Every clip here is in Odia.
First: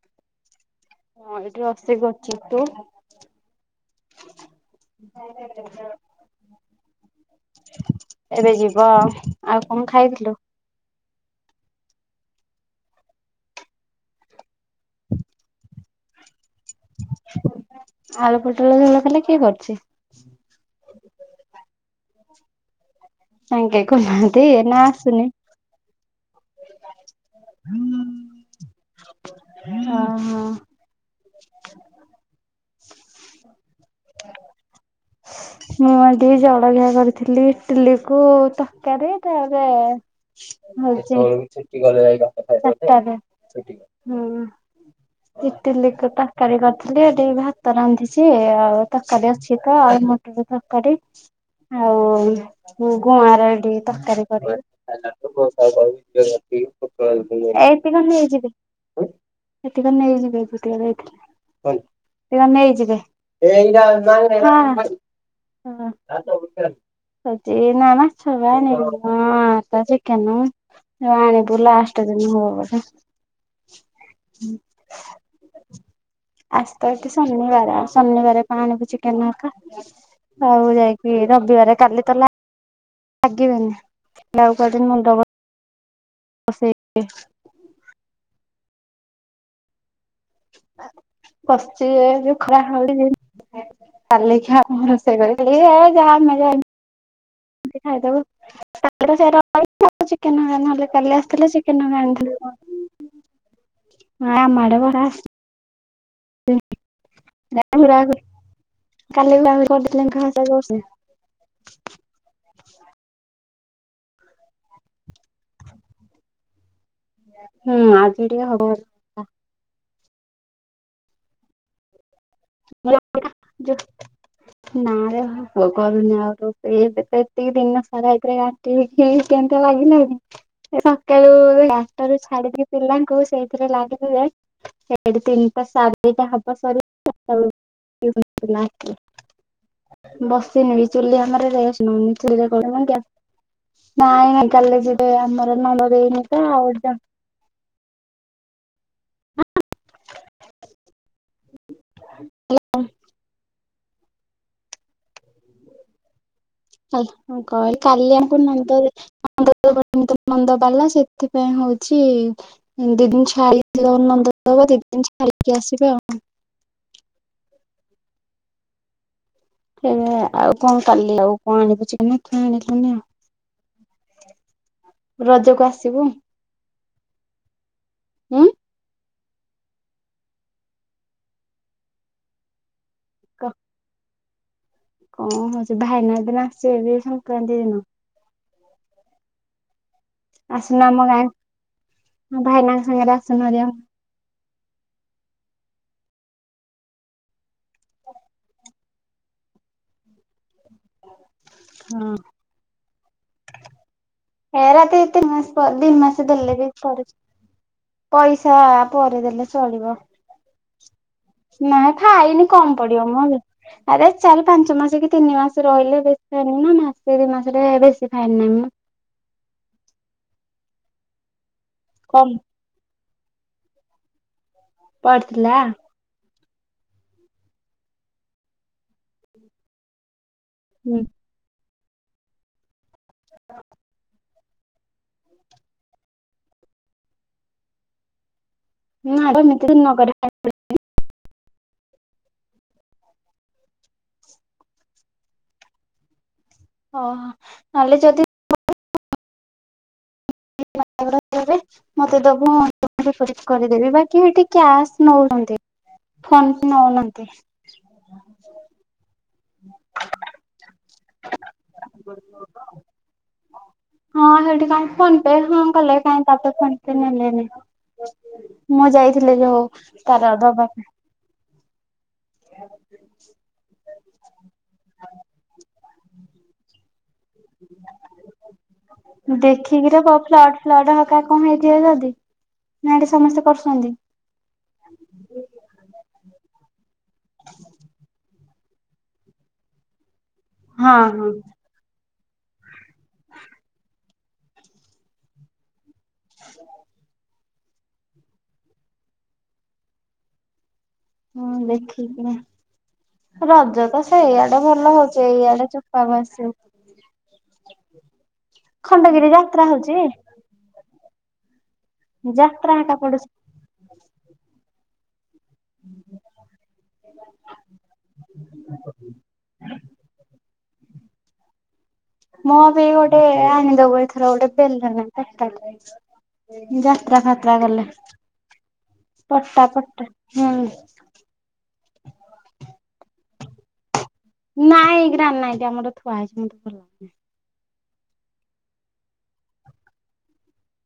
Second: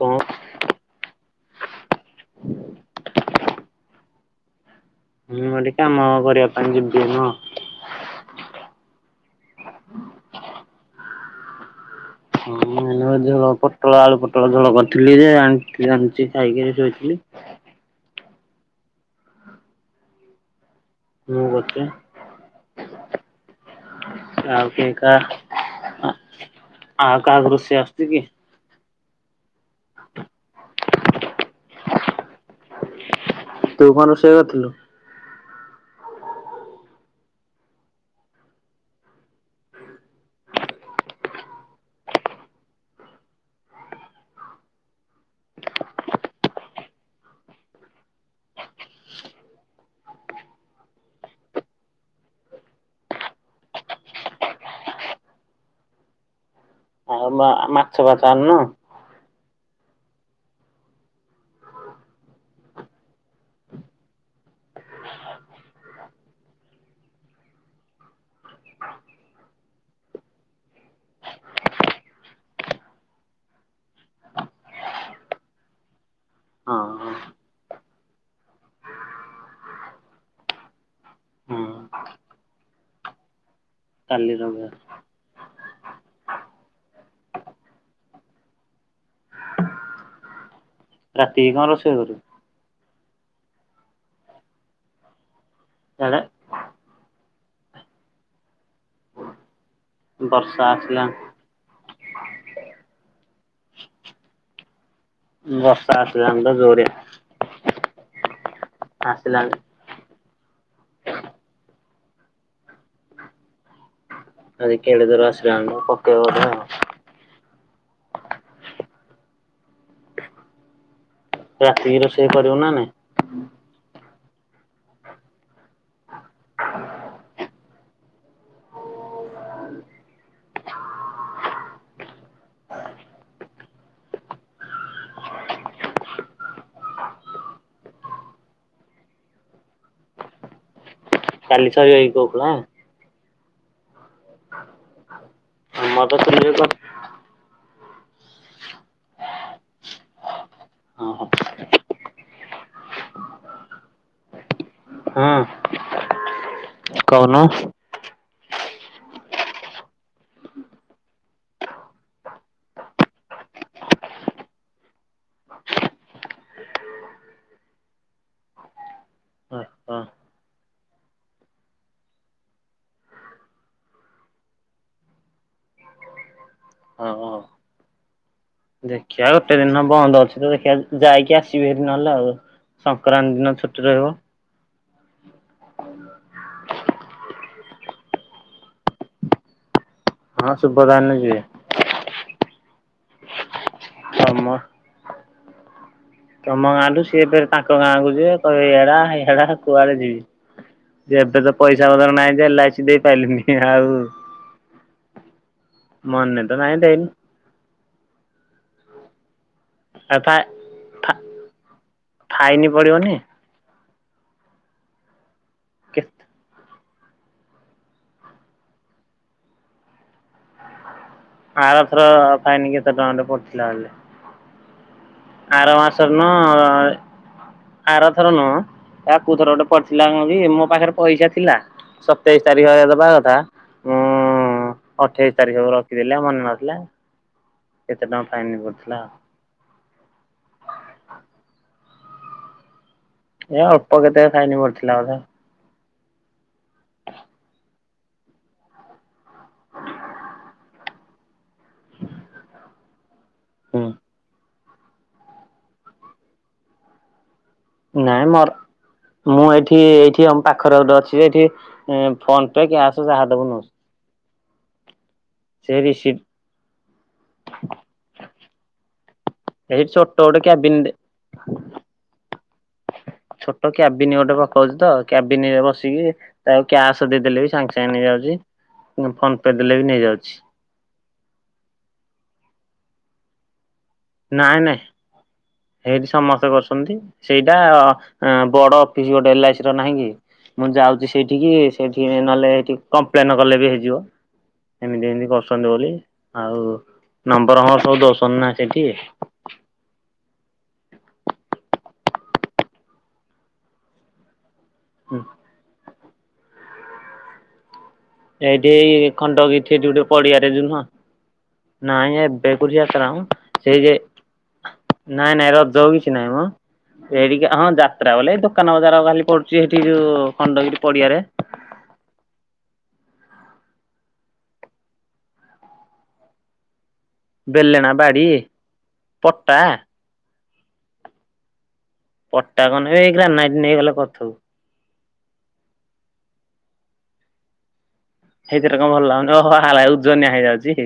କଁ ହଁ ଏଇଠି ରଷେଇ କରୁଚି ତୁ? ମୁଁ କଇଲି କାମ କରିବା ପାଇଁ ଯିବି ଏଇନୁ ଏବେ ଆଉ। ଯିବ ଆଉ କଣ ଖାଇଥିଲୁ ହଁ ଝ ପୋଟଳ ଆଳୁ ପୋଟଳ ଝୋଳ କରିଥିଲି ଯେ ଆଣି ଜାଣିଛି ଯାଇକିରି ଶୋଇଥିଲି ଆଳୁ ପୋଟଳ ସଉ ନଖେଲେ କିଏ କରୁଛି ମୁତେ ଆଙ୍ଗେ କନାହାନ୍ତି ନା ଆସୁନି ଆ କା ଦୃଶୀ ଆସତି କି ହଁ ହଁ ତୁ କ ରଷେଇ କରିଥିଲୁ ମୁଁ ଟିକେ ଜଳଖିଆ କରିଥିଲି ଇଟିଲି କ ତରକାରୀ ତାରେ ହଉଁ ଇଟ ତରକାରୀ କରିଥିଲି ଏଠି ଭାତ ରାନ୍ଧିଛି ଆଉ ତରକାରୀ ଅଛି ତ ମଟ ତରକାରୀ ଆଉ ଗୁଆଁ ର ଏଠି ତରକାରୀ କରି ଆଉ ମାଛ ଏତିେ କଣ ଫାଛ ହେଇଯିବେ ଆଣୁନୁ? ସେଠିକ ନେଇାଇଁ ସେ ନେଇଯିବେଛେ ଆଣପ ଲାଷ୍ଟ ଦିନ ହବ ହଁ ଆସି ତ ଶନିବାର ଶନିବାର ପାଣିକୁ ଚିକେନକା ଆଉ ଯାଇକି ହଁ ରବିବାର କାଲି ତ ଲଗି ବିନି କାଲି ଲାଉ କ ରବିବାର ମୁ ଫ ହ ରାତିକି କଣ ପଶ ରୋଷେଇ କରିବୁ? ଯୋଉ ଖରା ହଳି ଯେ କାଲିକି ରୋଷେଇ କରି ଯାହା ଇଆଡ଼େ ମଜା ମତି ଖାଇଦବୁ ସେ ବର୍ଷା ଚିକେନଗାନ ନଲେ ଆସିଲାଣି କାଲି ଆସିଥିଲେ ଚିକେନଗା ହଁ ଆ ମା ବା ବା ସସ ଜଣ ଜୋର ହ ରାଗ କାଲି ବି ଆମେ କରିଦୋ [unintelligible] ସେ ଆଜି କେଡ଼େ ଜୋର୍ ଆସିଲାକୁ ପକେଇବ ବୋଧେ ଆଉ। ହୁଁ ଆଜି ଟିକେ ହବ ବର୍ଷା। ରାତିକି ରୋଷେ ଇ କରିବ ନା ନାଇଁ? ନା ରେ ଭୋକ କରୁନି ଆଉ ଏବେ ତ ଏତିକି ଦିନ ସାରା ଏଥିରେ କାଟିକି କେମତି ଲାଗିଲଣିି ସକାଳୁ ଚାର ଟା ରୁ ଛାଡିକି ପିଲାଙ୍କୁ ସେଇଥିରେ ଲାଗିଛି ଯେ ହେଇଠି ତିନିଟାା ସାଢ଼େଦିଟା ହବ ସରି ସକାଳୁ [unintelligible] ବସିନି ବି ଚୁଲି ଆମର କାଲି [unintelligible] ସରିବ କି ନଉନି, କୋଉ ଚୁଲିରେ ଖୁଳା? [unintelligible] ନାଇଁ ନାଇଁ କାଲି ଯିବେ ଆମ [unintelligible] ଆମର ଦେଇନି ତୁରେ ତ ଆଉ [unintelligible] ହଁ ହ ହାଲୋ। କହୁନୁ। [unintelligible] କାଲି [unintelligible] ନନ୍ଦରେ [unintelligible] ନନ୍ଦ ବାଲା ସେଥିପାଇଁ ହଉଛି ଦି ଦିନ ଛାଡିକି ନନ୍ଦଉତ୍ସବ ଦି ଦିନ ଛାଡ଼ିକି ଆସିବେ ଆଉ। ଓହୋ ଖେଳିଆ ଆଉ କଣ କାଲି ଆଉ କଣ ଆଣେ ପଛେକେ କି ରଜକୁ ଆସିବୁ। ହଉ ହଉ। ହୁଁ? ଦେଖିବା ଗୋଟେ ଦିନ ବନ୍ଦ ଅଛି ତ ଦେଖିବା ଯାଇକି ଆସିବି ହେରି ନହେଲେ ଆଉ। ସଂକ୍ରାନ୍ତି ଦିନ ଛୁଟି ରହିବ। କଣ ହଉଛି ଭାଇନା ସେଦିନ ଆସିବେ ବି ସଂକ୍ରାନ୍ତି ଦିନ। ହଁ ଆସୁନୁ ଆମ ସୁଭଦାନ ଗାଁ ଯିବେ। ଭାଇନାଙ୍କ ସାଙ୍ଗରେ ଆସୁନ ହେରି ଆଉ? ତମ ତମ ଗାଁରୁୁ ସିଏ ଫେରେ ତାଙ୍କ ଗାଁକୁ ଯିବେ କହିବେ ଇଆଡ଼େ ଆ ହିଆଡେ ଆ କୁଆଡେ ଯିବି? ଯେ ଏବେ ତ ପଇସା ହଁ ପତର ନାହିଁ ଯେ ଏଲ୍ ଆଇ ସି ଦେଇ ପାଇଲିନି ଆଉ ଏରା ତ ଏତେ ନୁହଁ? ଦି ମାସେ ମନେ ତ ଦେଲେ ବି ନାହିଁ ପରେ ଦେଇନି ପଇସା ପରେ ଦେଲେ ଚଳିବ ଆଉ ଫା ଫା ନାଁ ଫାଇନି ଫାଇନ କମ ପଡିବ ପଡିବନି [unintelligible] ଆରେ ଚାରି ପାଞ୍ଚ ମାସ କି ତିନି ମାସ କେ ରହିଲେ ବେଶି [unintelligible] ସେ ଦିଇ ମାସରେ ବେଶୀ ଫାଇନ ନାହିଁ ମ ଆର ଥରକ କମ ଫାଇନି କେତେ ଟଙ୍କା ଟେ ପଡ଼ିଥିଲା ହେଲେ। ପଡଥିଲା? ହଁ ଆରଥର ନୁହଁ ଆ କୋଉ ଥର ଗୋଟେ ପଡିଥିଲା [unintelligible] ମୋ ପାଖରେ ହୁଁ ପଇସା ଥିଲା ସତେଇଶ ତାରିଖରେ ଭଲାଗଥା ହଁ [unintelligible] ହ ଅଠେଇଶି ତାରିଖ କୁ ରଖିଦେଲେ ମନେ ନଥିଲା। କେତେ ଟ ନାଁ ତ ନଗ [unintelligible] ଏ ଅଳ୍ପ କେତେ ଫାଇନି ପଡିଥିଲା ବୋଧେ। ଓହୋ ନହେଲେ ଯଦି [unintelligible] ମତେ ଦବୁ ହୁଁ କରିଦେବି ବାକି ହେଠି କ୍ୟାସ୍ ନଉଛନ୍ତୀ। ଫୋନ ନଉନାହାନ୍ତି। ନାଇଁ ମର ମୁଁ ଏଇଠି ଏଇଠି ଆମ ପାଖରେ ଗୋଟେ ଅଛି। ଏଠି ଫୋନ ପେ କ୍ୟାସ ଯାହା ଦେବୁ ନଉ ହଁ ହେଠି କାଇ ଫୋନ୍ ଏବେ ହଁ କଲେ କାଇ ତା ପରେ ଫୋନ୍ ପେ ନେଲେନି ତ ମୁଁ ଯାଇଥିଲି ଯୋଉ ଏଇ ଛୋଟ ତାର ଗୋଟେ ଦବା କ୍ୟାବିନ ପାଇଁ। ହଁ ଛୋଟ କ୍ୟାବିନି ଗୋଟେ ପକଉଛି ତ କ୍ୟାବିନ ରେ ବସିକି ତାଉ କ୍ୟାସ ଫୋନ ପେ ଦେଲେ ବି ଦେଖିକିର ପୁ ନେଇଯାଉଛି ଫ୍ଲ ଫ୍ଲଡ ହକା କଣ ହେଇଥିବା ଯଦି। ନା ଏଇଟା ସମସ୍ତେ କରୁସନ୍ତି। ନାଇଁ ନାଇଁ ଏଇଠି ସମସ୍ତେ କରସନ୍ତି। ସେଇଟା ବଡ ଅଫିସ ଗୋଟେ ଏଲ ଆଇ ସି ର ନାହିଁ କି? ମୁଁ ହଁ ଯାଉଛି ହଁ। ସେଇଠିକ କି ସେଠି ଟିକ ନହେଲେ ଏଠିକି କମ୍ପ୍ଲେନ୍ କଲେ ବି ହେଇଯିବ ଏମିତି ଏମିତି କରୁଛନ୍ତି ବୋଲି। ହଉ। ନମ୍ବର ଫମ୍ୱର୍ ସବୁ ଦଉସନ୍ତି ନା ସେଠୀ [unintelligible] ହଁ ଦେଖିକି ରଜ ତ ସେଇଆ ଏଟା ଭଲ ହଉଚି ଏଇଆଡେ ଚ ପାବାସୁ। ଏଇଠି ଏଇ ଖଣ୍ଡଗୀ ଗୋଟେ ପଡିଆରେ ଯୋଉ ନୁହଁ। ନାଇ ଏବେ କୁ କୁଠି ହେକା ଯାତ୍ରା ମ ପଡୁଛି। ସେଇ ଯେ ନାଇଁ ନାଇଁ ରଜ କିଛି ନହିଁ ମ। ମୁଁ ସେଇଠିକି ହଁ ଯାତ୍ରା ବୋଲେ ଦୋକାନ ବଜାର ଖାଲି ପଡୁଛି ସେଠି ଯୋଉ ଖଣ୍ଡଗିରି ପଡିଆରେ ମୁଁ ବି ଗୋଟେ ଆଣିଦବ ଏଇଥର ଗୋଟେ ବେଲ ବେଲଣା ବାଡ଼ି ପଟ୍ଟା ପଟା ପଟା ହୁଁ ପଟା କଣ ଏଇ ଗାନା ହେଇଗଲା ନାଇଁ ନାଁି ଆମର ଛୁଆ ହେଇଛି ମତ ଭଲ ଲାଗୁନି ସେଇଥିରେ କଣ ଭଲ ଲାଗୁନି ଓହୋଲା ଉଜନିଆ ହେଇଯାଉଛି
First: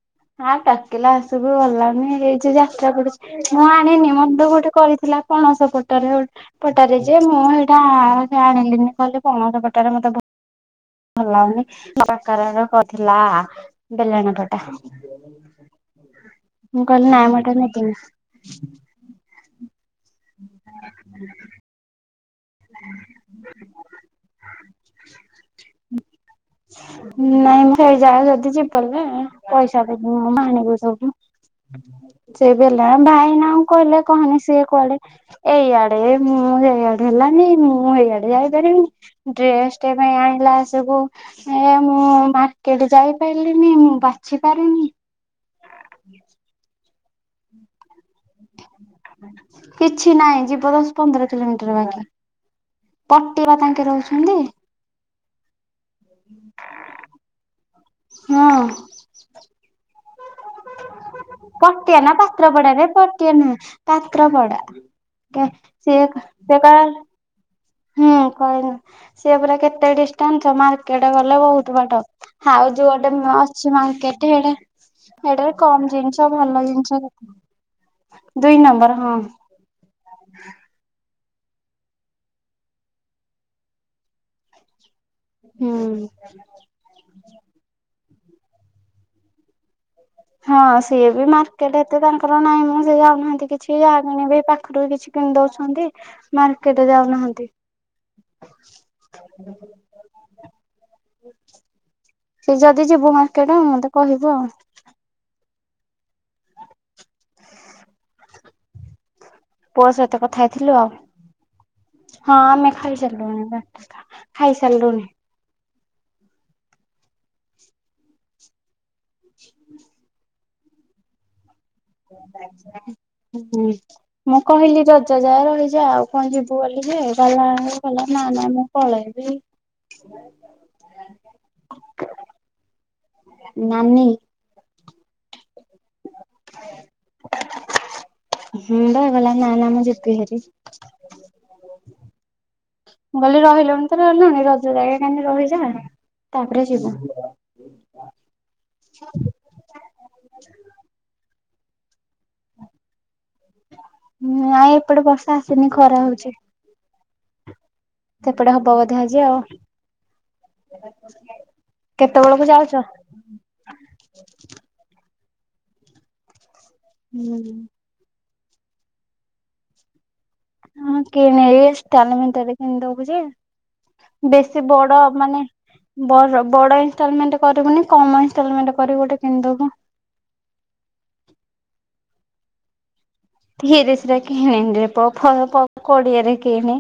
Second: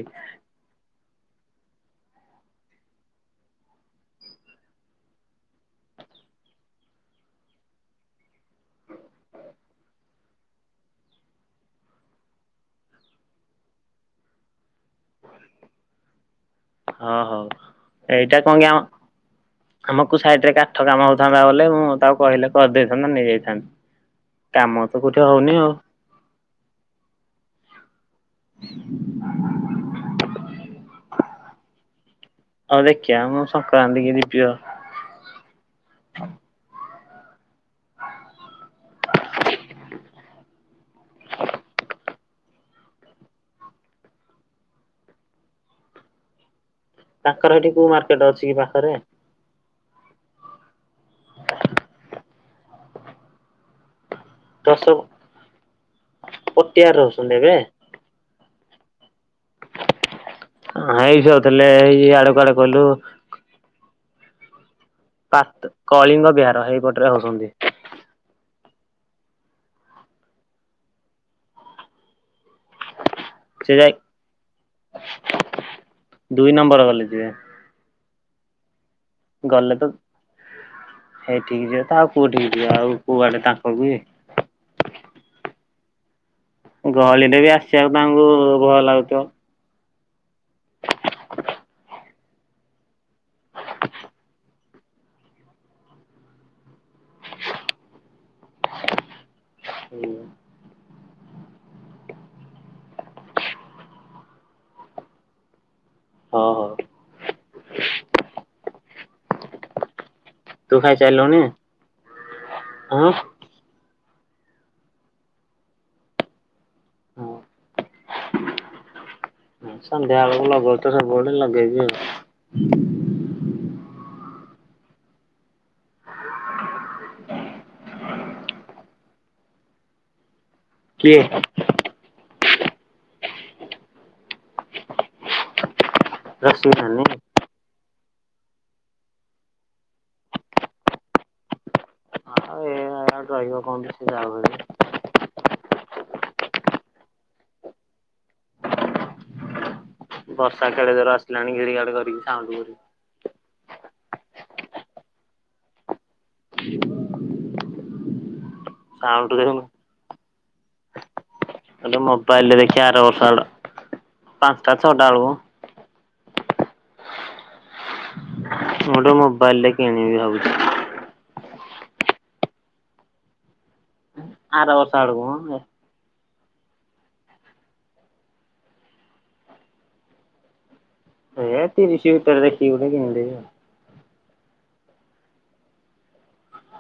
ଆଉ ଟାକିଲା ଆସିବୁ ଭଲ ଲାଗୁନି ଏଇ ଯାତ୍ରା କରୁଛି ମୁଁ ଆଣିନି ମତେ ଗୋଟେ କରିଥିଲା ପଣସ ପଟରେ ପଟରେ ଯେ ମୁଁ ଏଇଟା ଆଣିଲିନି କହିଲେ ପଣସ ପଟରେ ମତେ ଭଲ ଲାଗନି ପ୍ରକାରର କଥିଲା ବେିଲଣ ଫଟା ମୁଁ କାଲି ହଁ ନ ମ ହଉ। ନ ସାଇଡ ରେ କାଠ କାମ ହଉଥାନ୍ତା ବୋଲେ ମୁଁ ତାକୁ କହିଲେ କରିଦେଇଥାନ୍ତା ନେଇଯାଇଥାନ୍ତି। କାମ ତ କୋଉଠି ହଉନି ଆଉ ନାଇଁ ମୁଁ ସେଇ ଯା ଯଦି ଯପାରିଲ ପଇସା ଦେବି ଆଣିବି ସବୁ ହୁଁ ସେ ଆଉ ବଲା ଦେଖିବା ଭାଇ ମୁଁ ନା ସଂକ୍ରାନ୍ତି କହିଲେ କି ଯିବି କହନି ଆଉ। ସିଏ କୁଆଡେ ଏଇଆଡେ ମୁଁ ଏଇଆଡେ ହେଲାନି ମୁଁ ଏଇଆଡେ ଯାଇପାରିବିନି ଡ୍ରେସ ପାଇଁ ଆଣିଲା ସବୁ ଏ ମୁଁ ମାର୍କେଟ ଯାଇପାରିଲିନି ମୁଁ ବାଛି ପାରିନି ତାଙ୍କର ଏଠି କୁ ମାର ଟିକେଟ ଅଛି କି ପାଖରେ କିଛି ନାହିଁ ଯିବ ଦଶ ପନ୍ଦର କିଲୋମିଟର ବାକି ପଟି ବା ତାଙ୍କେ ରହୁଛନ୍ତି ଦଶ ପଟିଆର ରହୁଛନ୍ତି ଏବେ ହଁ ଏଇ ଯାଉଥିଲେ ପଟିଆ ନା ଏଆଡେ କୁଆଡେ କଇଲୁ ଚକ ପଡ଼ା ପାତ କଳିଙ୍ଗ ବିହାର ହେଇପଟରେ ହଉଛନ୍ତି। ହୁଁ କହନି ସି ପୁରରା କେତେ ଡିଷ୍ଟାନ୍ସ ମାର୍କେଟ ଗଲେ ବହୁତ ବାଟ ଆଉ ଯୋଉ ଗଟେ ଅଛି ସେ ଯାଇ ମାର୍କେଟ ସେଇଟାରେ କମ ଜିନିଷ ଦୁଇ ଭଲ ନମ୍ବର ଜିନିଷ ଗଲେ ଯିବେ। ଦୁଇ ନମ୍ବର ହଁ ହେଇ ଠିକ ଯିବ ତ ଆଉ କୁଅ ଠିକ ଯିବ ଆଉ କୁଆଡେ ତାଙ୍କ କୁଏ ହୁଁ ବି ଆସିବାକୁ ତାଙ୍କୁ ଭୟ ଲାଗୁଥିବ ହଁ ସିଏ ବି ମାର୍କେଟ ତେ ତାଙ୍କର ନାଇଁ ମୁଁ ସେ ଯାଉନାହାନ୍ତି କିଛି ଯାହା କିଣିବି ପାଖରୁ ବି କିଛି କିଣି ଦଉଛନ୍ତି ମାର୍କେଟରେ ଯାଉନାହାନ୍ତି ହଁ ସେ ଯଦି ଯିବ ମାର୍କେଟ ମତେ କହିବୁ ଆଉ ହଁ ହଁ ପସ ଏତେ କଥା ତୁ ହେଇଥିଲୁ ଆଉ ଖାଇସାରିଲୁଣି? ହଁ ଆମେ ହଁ ଖାଇସାରିଲୁଣି। ଖାଇସାରିଲୁନି। ସନ୍ଧ୍ୟାବେଳେ [unintelligible] ହୁଁ। ମୁଁ କହିଲି ଜଜ ଯାଏ ରହିଯା ଆଉ କଣ ଯିବୁ ବୋଲି ଯେ ଗଲା ଗଲା ନା ନା ମୁଁ ପଳେଇବି। କିଏ। ନାନୀ ରସେଇ ଖି ହ ବା ଗଲା ନା ନ ମୁ ଯିବି ହୋର ଆଉ ଏ ମୁଁ କହଲି ରହିବ କଣ ରହିଲୁଣି ଯେ ତ ସେ ଯାଉ ରହିଲାଣି ଭାରି। ରଜରେ ମାନେ ରହିଯା ତାପରେ ଯିବ। ବର୍ଷା କଦ ର ପିଲାଣି ଗିଡି ଗାଡ କରିକି ସାଁ ହଁ ଆଉ ଏପଟେ ବର୍ଷା ଆସିନି ଖରା ହଉଛି। ତ ସେପଟେ ହବ ବୋଧେ ଆଜି ସାଉଣ୍ଡ ଆଉ ଦେଖୁନୁ ଏଟ କେତେବେଳକୁ ମୋବାଇଲ ଦେ ଯାଉଛ? କେ ଆର ବର୍ଷ ପାଞ୍ଚଟା ଛୋଟା ଆଳକୁ ହୁଁ। ମୁଁ ଗୋଟେ ମୋବାଇଲ ରେ କିଣିବି ଭାବୁଛି। ହଁ କିଣି ତାେଲେମ ତାରେ କିଣି ଦଉଛି। ବେଶୀ ଆର ବର୍ଷ ବଡ ଆଡକୁ ମାନେ ମ। ବ ବଡ ଇଲମଣ୍ଟ କରିବୁନି କମ ଇଲମଣ୍ଟ କରିବୁ ଗୋଟେ କିଣିଦବୁ। ଏ ତିରିଶ ଭିତରେ ଦେଖି ଗୋ ରେ ରେ କିଣିନିରେ କୋଡିଏରେ କିଣି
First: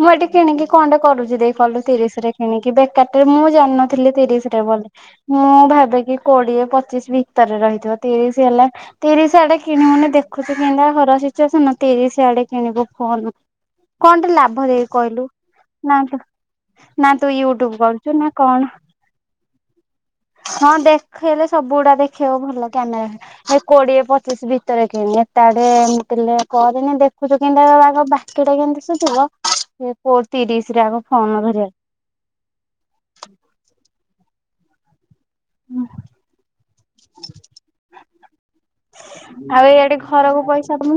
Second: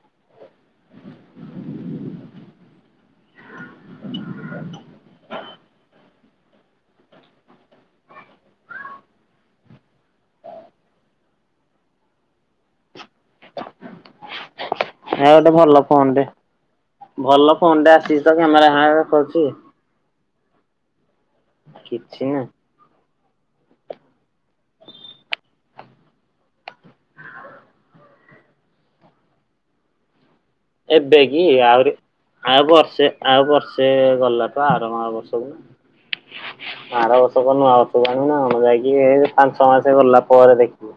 ମୁଁ ଏଠି କିଣିକି କଣଟେ କରୁଛି। ଦେଇ କିଲୁ ତିରିଶ ରେ କିଣିକି ବେକାରରେ ମୁଁ ଜାନଥିଲି ତିରିଶରେ ବୋଲି ମୁଁ ଭାବେ କିି କୋଡିଏ ପଚିଶ ଭିତରେ ରହିଥିବ ତିରିଶ ହେଲା ତିରିଶ ଆଡେ କିଣିବୁନି ଦେଖୁଛି। କିା ଘର ସିଚୁସନ ତିରିଶି ଆଡେ କିଣିବୁ ଫୋନ କଣ ଟେ ଲାଭ ଦେଇ ଆ କହିଲୁ ଗୋଟେ ଭଲ ନା ଫୋନ ନା ତୁ ଭଲ ୟୁଟ୍ୟୁବ ଫୋନ ଟେ କରୁଛୁ ଆସିଛି ନା ତ କଣ? କ୍ୟାମେରାମେ ଦେଖାଉଛି। ହଁ ଦେଖେଇଲେ ସବୁ ଦେଖିବାକୁ ନାହିଁ। ଭଲ କ୍ୟାମେରା। ସେ କୋଡିଏ ପଚିଶି ଭିତରେ କିଣି ତାଡେ ମୁଁ ପେ କରେନି ଦେଖୁଛୁ କେମତିଗ ବାକି ଟା କେମତି ସୁୁଝିବ ଏବେ କି ଆହୁରି ଆଉ ବର୍ଷେ ଆଉ ବର୍ଷେ ଗଲା ତ ଆରମ ବର୍ଷେ ଧରିବା ଆର ବର୍ଷକ ନୂଆ ବର୍ଷକୁ ଅଣିବୁନା ଆଉ ଆମର ଯାଇକି ପାଞ୍ଚ ଆଉ ଛ ମାସ ଇଆଡେ ଗଲା ପରେ ଦେଖିବୁ।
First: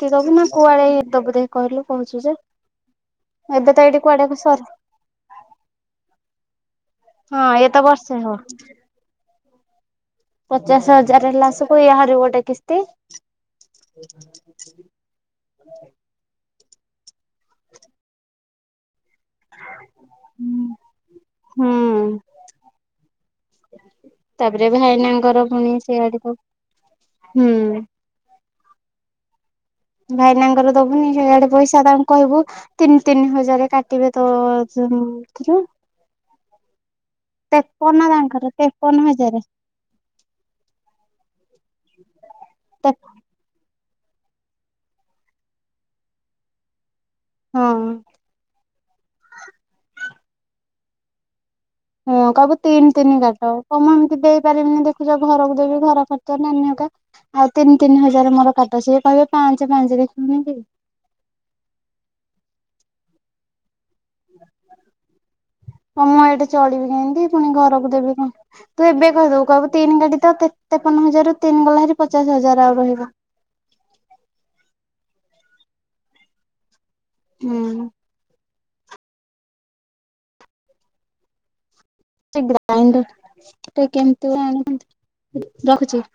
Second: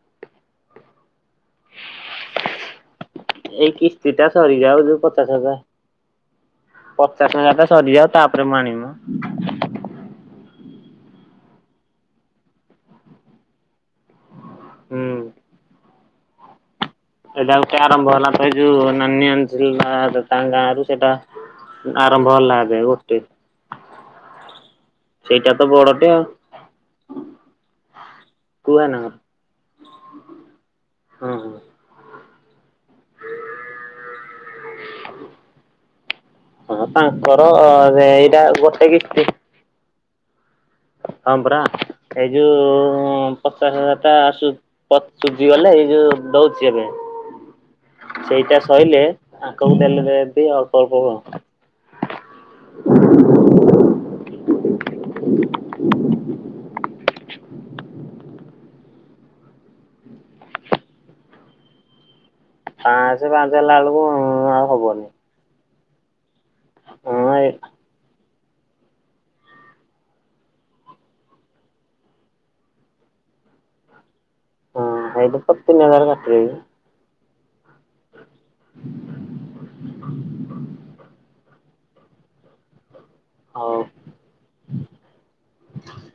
କି ଦବୁ ନା କୁଆଡେ ଦବୁ ଦେ କହିଲୁ କହୁଛୁ ଯେ ଏଇ ଏବେ ତ ଏଇଠି କିସ୍ତି ଟା କୁଆଡେ ସରେ ସରିଯାଉ ଯୋଉ ପଚାଶ ହଜାର। ପଚାଶ ହଁ ହଜାର ଟା ଇଏ ତ ସରିଯାଉ ବର୍ଷେ ହବ ତାପରେ ମୁଁ ଆଣିବି ମ। ପଚାଶ ହଜାର ହେଲା ସବୁ ଏହାର ଗୋଟେ କିସ୍ତି। [inaudible] ହୁଁ। ଏଇଟା ଗୋଟେ ଆରମ୍ଭ ହେଲା ତ ଏଇ ଜଉ ନାନି ଅ ତାଙ୍କ ଗାଁ ରୁ ସେଟା ହୁଁ ଆରମ୍ଭ ହେଲା ଏବେ ଗୋଟେ [inaudible] ତାପରେ ଭାଇନାଙ୍କର ସେଇଟା ତ ପୁଣୀ ବଡଟେ ସିଆଡେ ଆଉ ତ ହୁଁ କୁହ ନା ଭାଇନାଙ୍କର ଦବୁନି ସେଇଆଡେ ପଇସା ତାଙ୍କୁ କହିବୁ ତିନି ତିନି ହଜାରେ କାଟିବେ ତ [unintelligible] ହଁ ତାଙ୍କର ଏଇଟା ତାଙ୍କର ଗୋଟେ ତେପନ କିସ୍ତି ହଜାରେ ହଁବରା ଏଜୁ ପଚାଶ ହଜାର ଟା ଆସୁ ପ ସୁଝି ଗଲେ ଏଇ ଯୋଉ ଦଉଛି ଏବେ ହଁ ସେଇଟା ସଇଲେ ଆଗକୁ ଦେଲେ ଏ ଅଳ୍ପ ଅଳ୍ପ କ [inaudible] ହଁ କବୁ ତିନି ତିନି କାଟ କଣ ଏମିତି ଦେଇପାରିବିନି ଦେଖ ପୂଜା ଘରକୁ ଦେବି ଘର ତ ନାନି ଅଧା ଆଉ ତିନି ତିନି ହଜାର ମୋର କାଟ ସିଏ କହିବେ ପାଞ୍ଚ ପାଞ୍ଚରେ ଶୁନ କି [inaudible] ପାଞ୍ଚଁ ପାଞ୍ଚ ହେଲା ବେଳୁ ହ ଆଉ ହବନି ମମ ଏଟ ଚଳିବି କେମତି ହଁ ଏଇ ପୁଣି ଘରକୁ ଦେବି କଣ? ତୁ ଏବେ କହିଦବୁ କହିବୁ ତିନି ଗାଡି ତ ତେପନ ହଜାର ର ତିନି ଗଲା ଭାରି ପଚାଶ ହଜାର ଆଉ ରହିବ। [inaudible] ହଁ ଆଇ ପତିନ ହଜାରେ କାଟିକିରି ହୁଁ [inaudible] ସେ ଗ୍ରାଇଣ୍ଡର ହଉ ଟ କେମିତି ଆଣି ରଖୁଛି। [inaudible]